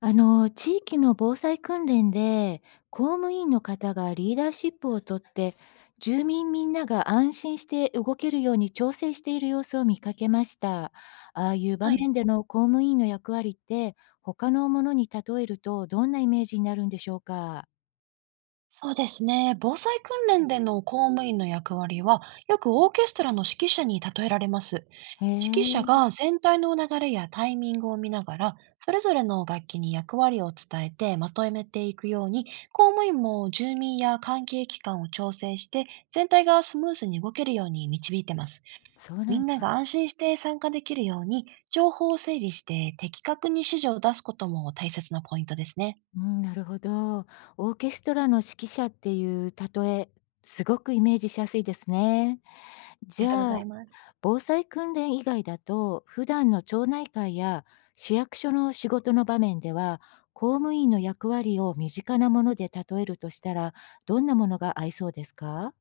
地域の防災訓練で、公務員の方がリーダーシップをとって、住民みんなが安心して動けるように調整している様子を見かけました。ああいう場はい。面での公務員の役割って、他のものに例えるとどんなイメージになるんでしょうか。そうですね。防災訓練での公務員の役割は、よくオーケストラの指揮者に例えられます。へ指揮者え、が全体の流れやタイミングを見ながら、それぞれの楽器に役割を伝えてまとめていくように、公務員も住民や関係機関を調整して、全体がスムーズに動けるように導いてます。そうみなんんなだ。が安心して参加できるように、情報を整理して的確に指示を出すことも大切なポイントですね。うん、なるほど。オーケストラの指揮者っていう例え、すごくイメージしやすいですね。ありじがとうごゃざあ、います。防災訓練以外だと普段の町内会や市役所の仕事の場面では公務員の役割を身近なもので例えるとしたらどんなものが合いそうですか？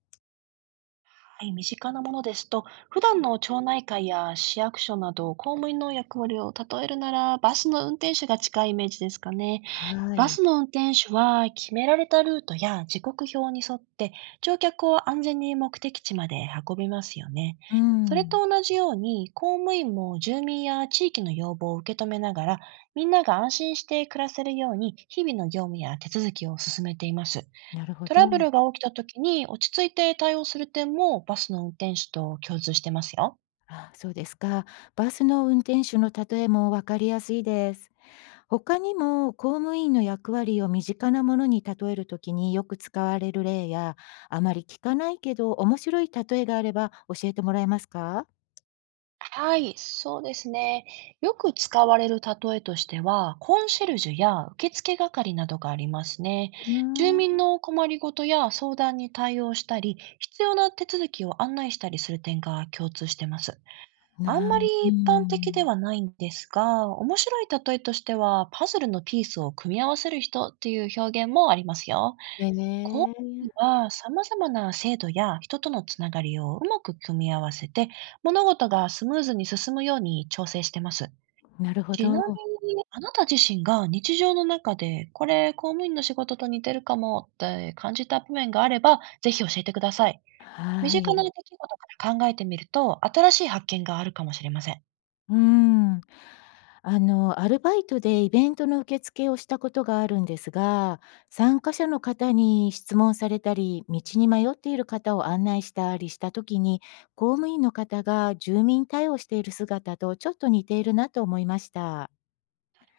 はい、身近なものですと、普段の町内会や市役所など公務員の役割を例えるなら、バスの運転手が近いイメージですかね。はバい。スの運転手は決められたルートや時刻表に沿って乗客を安全に目的地まで運びますよね。うそれん、と同じように、公務員も住民や地域の要望を受け止めながら、みんなが安心して暮らせるように日々の業務や手続きを進めています。なるほトラど。ブルが起きた時に落ち着いて対応する点もバスの運転手と共通してますよ。あ、そうですか。バスの運転手の例えもわかりやすいです。他にも公務員の役割を身近なものに例えるときによく使われる例や、あまり聞かないけど面白い例えがあれば教えてもらえますか？はい、そうですね。よく使われる例えとしては、コンシェルジュや受付係などがありますね。うー住ん。民の困りごとや相談に対応したり、必要な手続きを案内したりする点が共通してます。あんなまりう一般的でん。はないんですが、面白い例えとしては、パズルのピースを組み合わせる人っていう表現もありますよ。ええ。はえ様々な制度や人とのつながりをうまく組み合わせて、物事がスムーズに進むように調整してます。なるほちなみど。に、あなた自身が日常の中で、これ、公務員の仕事と似てるかもって感じた場面があれば、ぜひ教えてください。身は近ない。出来事から考えてみると、新しい発見があるかもしれません。なるうん。アルバイトでイベントの受付をしたことがあるんですが、参加者の方に質問されたり、道に迷っている方を案内したりしたときに、公務員の方が住民対応している姿とちょっと似ているなと思いました。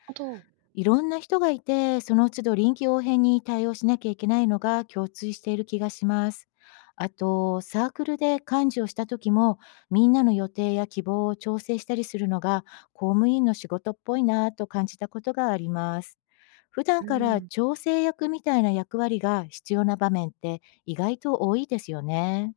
ほど。いろんな人がいて、その都度臨機応変に対応しなきゃいけないのが共通している気がします。あと、サークルで幹事をした時も、みんなの予定や希望を調整したりするのが、公務員の仕事っぽいなぁと感じたことがあります。普う段からん、調整役みたいな役割が必要な場面って意外と多いですよね。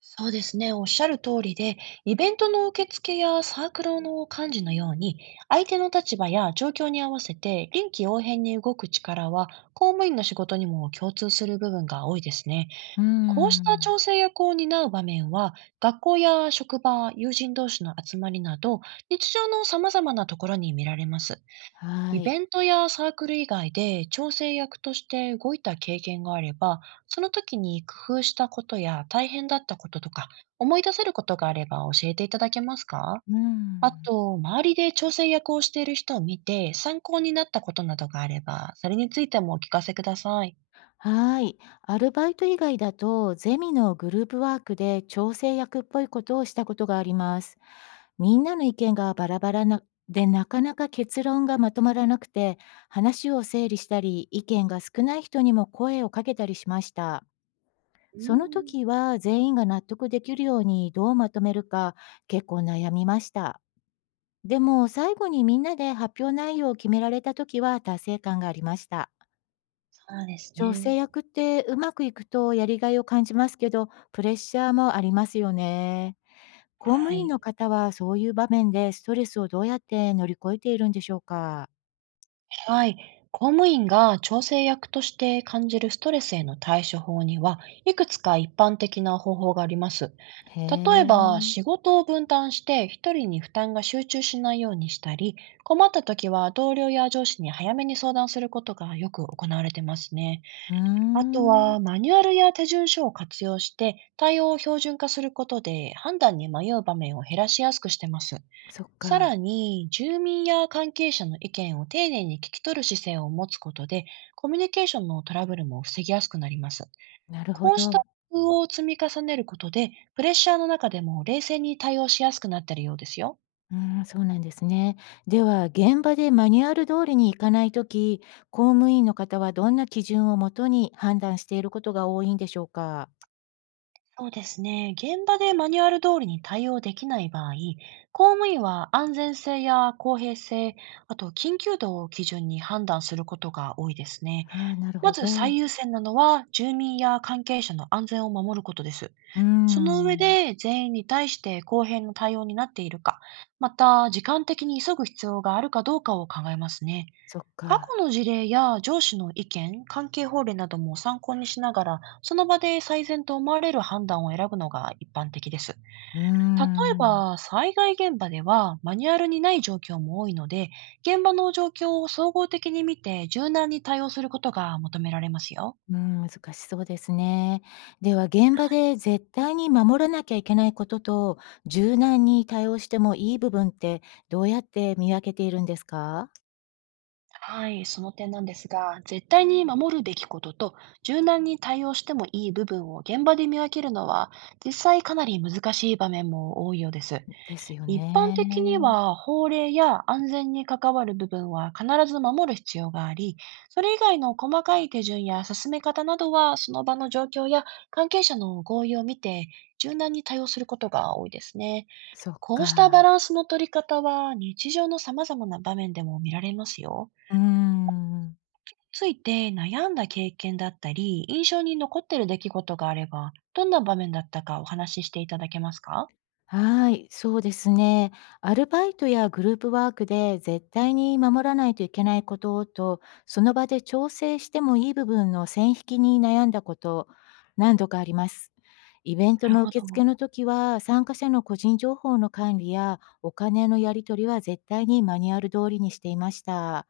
そうですね、おっしゃる通りで、イベントの受付やサークルの幹事のように、相手の立場や状況に合わせて臨機応変に動く力は、公務員の仕事にも共通する部分が多いですね。うーこうしたん。調整役を担う場面は、学校や職場、友人同士の集まりなど、日常の様々なところに見られます。はイい。ベントやサークル以外で調整役として動いた経験があれば、その時に工夫したことや大変だったこととか、思い出せることがあれば教えていただけますか？うーあん。と、周りで調整役をしている人を見て参考になったことなどがあれば、それについてもお聞かせください。はい。アルバイト以外だと、ゼミのグループワークで調整役っぽいことをしたことがあります。みんなの意見がバラバラなで、なかなか結論がまとまらなくて、話を整理したり、意見が少ない人にも声をかけたりしました。うーそのん、時は全員が納得できるようにどうまとめるか結構悩みました。でも最後にみんなで発表内容を決められた時は達成感がありました。そうです女ね。ね。性役ってうまくいくとやりがいを感じますけど、プレッシャーもありますよね。公務は員い。の方はそういう場面でストレスをどうやって乗り越えているんでしょうか？はい。公務員が調整役として感じるストレスへの対処法には、いくつか一般的な方法があります。へ例ええ。ば、仕事を分担して一人に負担が集中しないようにしたり、困った時は同僚や上司に早めに相談することがよく行われてますね。うーあとん、は、マニュアルや手順書を活用して対応を標準化することで判断に迷う場面を減らしやすくしてます。そっさらか、に、住民や関係者の意見を丁寧に聞き取る姿勢を持つことで、コミュニケーションのトラブルも防ぎやすくなります。なるほこうしど。た工夫を積み重ねることで、プレッシャーの中でも冷静に対応しやすくなっているようですよ。うーん、そうなんですね。では、現場でマニュアル通りにいかないとき、公務員の方はどんな基準をもとに判断していることが多いんでしょうか？そうですね。現場でマニュアル通りに対応できない場合、公務員は安全性や公平性、あと緊急度を基準に判断することが多いですね。ああ、なるまほずど。最優先なのは、住民や関係者の安全を守ることです。うーその上ん、で全員に対して公平な対応になっているか、また時間的に急ぐ必要があるかどうかを考えますね。そっ過か。去の事例や上司の意見、関係法令なども参考にしながら、その場で最善と思われる判断を選ぶのが一般的です。うー例えん。ば、災害現場ではマニュアルにない状況も多いので、現場の状況を総合的に見て柔軟に対応することが求められますよ。うん、難しそうですね。では現場で絶対に守らなきゃいけないことと、柔軟に対応してもいい部分ってどうやって見分けているんですか？はい、その点なんですが、絶対に守るべきことと、柔軟に対応してもいい部分を現場で見分けるのは、実際かなり難しい場面も多いようです。ですよ一般ね。的には、法令や安全に関わる部分は必ず守る必要があり、それ以外の細かい手順や進め方などは、その場の状況や関係者の合意を見て、柔軟に対応することが多いですね。そっこうしたか。バランスの取り方は、日常の様々な場面でも見られますよ。うーん。ついて悩んだ経験だったり、印象に残ってる出来事があれば、どんな場面だったかお話ししていただけますか？はい、そうですね。アルバイトやグループワークで絶対に守らないといけないことと、その場で調整してもいい部分の線引きに悩んだこと、何度かあります。イベンなトるのほ受付ど。の時は、参加者の個人情報の管理やお金のやり取りは絶対にマニュアル通りにしていました。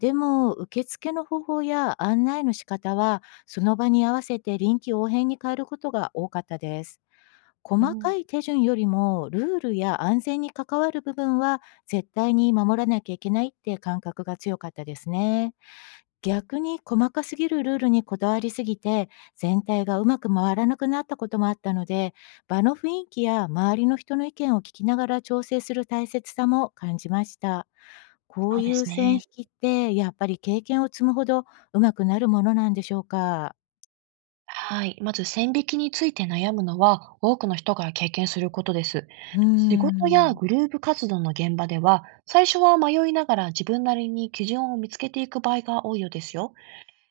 でも、受付の方法や案内の仕方は、その場に合わせて臨機応変に変えることが多かったです。う細かん。い手順よりも、ルールや安全に関わる部分は絶対に守らなきゃいけないって感覚が強かったですね。逆に細かすぎるルールにこだわりすぎて、全体がうまく回らなくなったこともあったので、場の雰囲気や周りの人の意見を聞きながら調整する大切さも感じました。こそうういでうす線引ね。きって、やっぱり経験を積むほど上手くなるものなんでしょうか。はい。まず線引きについて悩むのは、多くの人が経験することです。うー仕事やん、グループ活動の現場では、最初は迷いながら自分なりに基準を見つけていく場合が多いようですよ。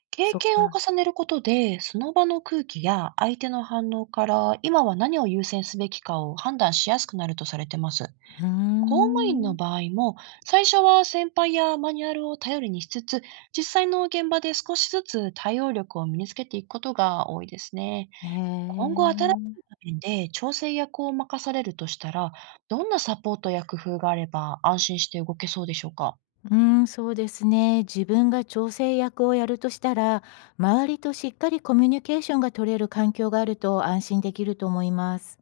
経そっ験をか。重ねることで、その場の空気や相手の反応から、今は何を優先すべきかを判断しやすくなるとされてます。うー公務員のん。場合も、最初は先輩やマニュアルを頼りにしつつ、実際の現場で少しずつ対応力を身につけていくことが多いですね。へ今後新しえ。い場面で調整役を任されるとしたら、どんなサポートや工夫があれば安心して動けそうでしょうか？うん、そうですね。自分が調整役をやるとしたら、周りとしっかりコミュニケーションが取れる環境があると安心できると思います。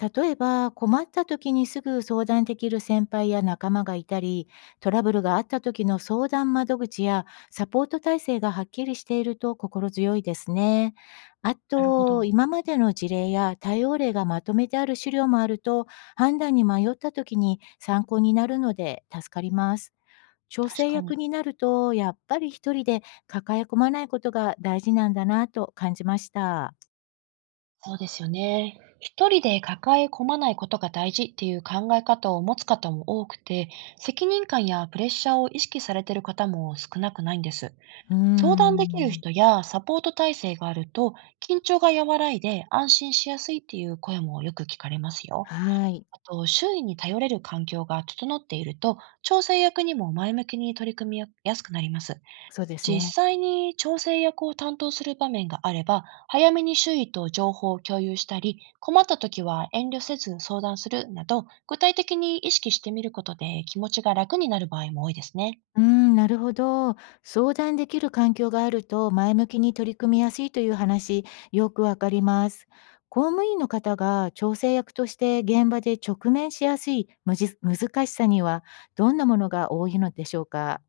例えば、困った時にすぐ相談できる先輩や仲間がいたり、トラブルがあった時の相談窓口やサポート体制がはっきりしていると心強いですね。あなるほと、ど。今までの事例や対応例がまとめてある資料もあると、判断に迷った時に参考になるので助かります。調確整かに。役になると、やっぱり一人で抱え込まないことが大事なんだなと感じました。そうですよね。一人で抱え込まないことが大事っていう考え方を持つ方も多くて、責任感やプレッシャーを意識されている方も少なくないんです。うー相談できるん。人やサポート体制があると、緊張が和らいで安心しやすいっていう声もよく聞かれますよ。はい。あと、周囲に頼れる環境が整っていると、調整役にも前向きに取り組みやすくなります。そうです実ね。際に調整役を担当する場面があれば、早めに周囲と情報を共有したり、困った時は遠慮せず相談するなど、具体的に意識してみることで気持ちが楽になる場合も多いですね。うーん、なるほど。相談できる環境があると前向きに取り組みやすいという話、よくわかります。公務員の方が調整役として現場で直面しやすい難しさにはどんなものが多いのでしょうか？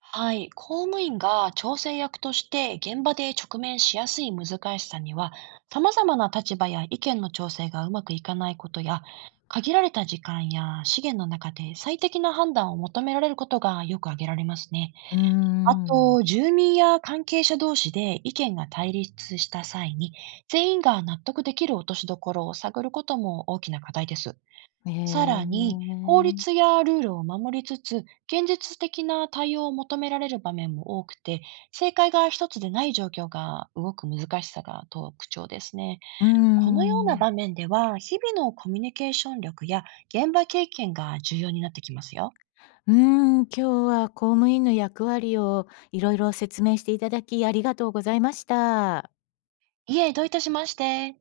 はい、公務員が調整役として現場で直面しやすい難しさには、様々な立場や意見の調整がうまくいかないことや、限られた時間や資源の中で最適な判断を求められることがよく挙げられますね。うーあん。と、住民や関係者同士で意見が対立した際に、全員が納得できる落としどころを探ることも大きな課題です。えさらに、え。法律やルールを守りつつ、現実的な対応を求められる場面も多くて、正解が一つでない状況が動く難しさが特徴ですね。うーこのようなん。場面では、日々のコミュニケーション力や現場経験が重要になってきますよ。うーん、今日は公務員の役割をいろいろ説明していただきありがとうございました。いえ、どういたしまして。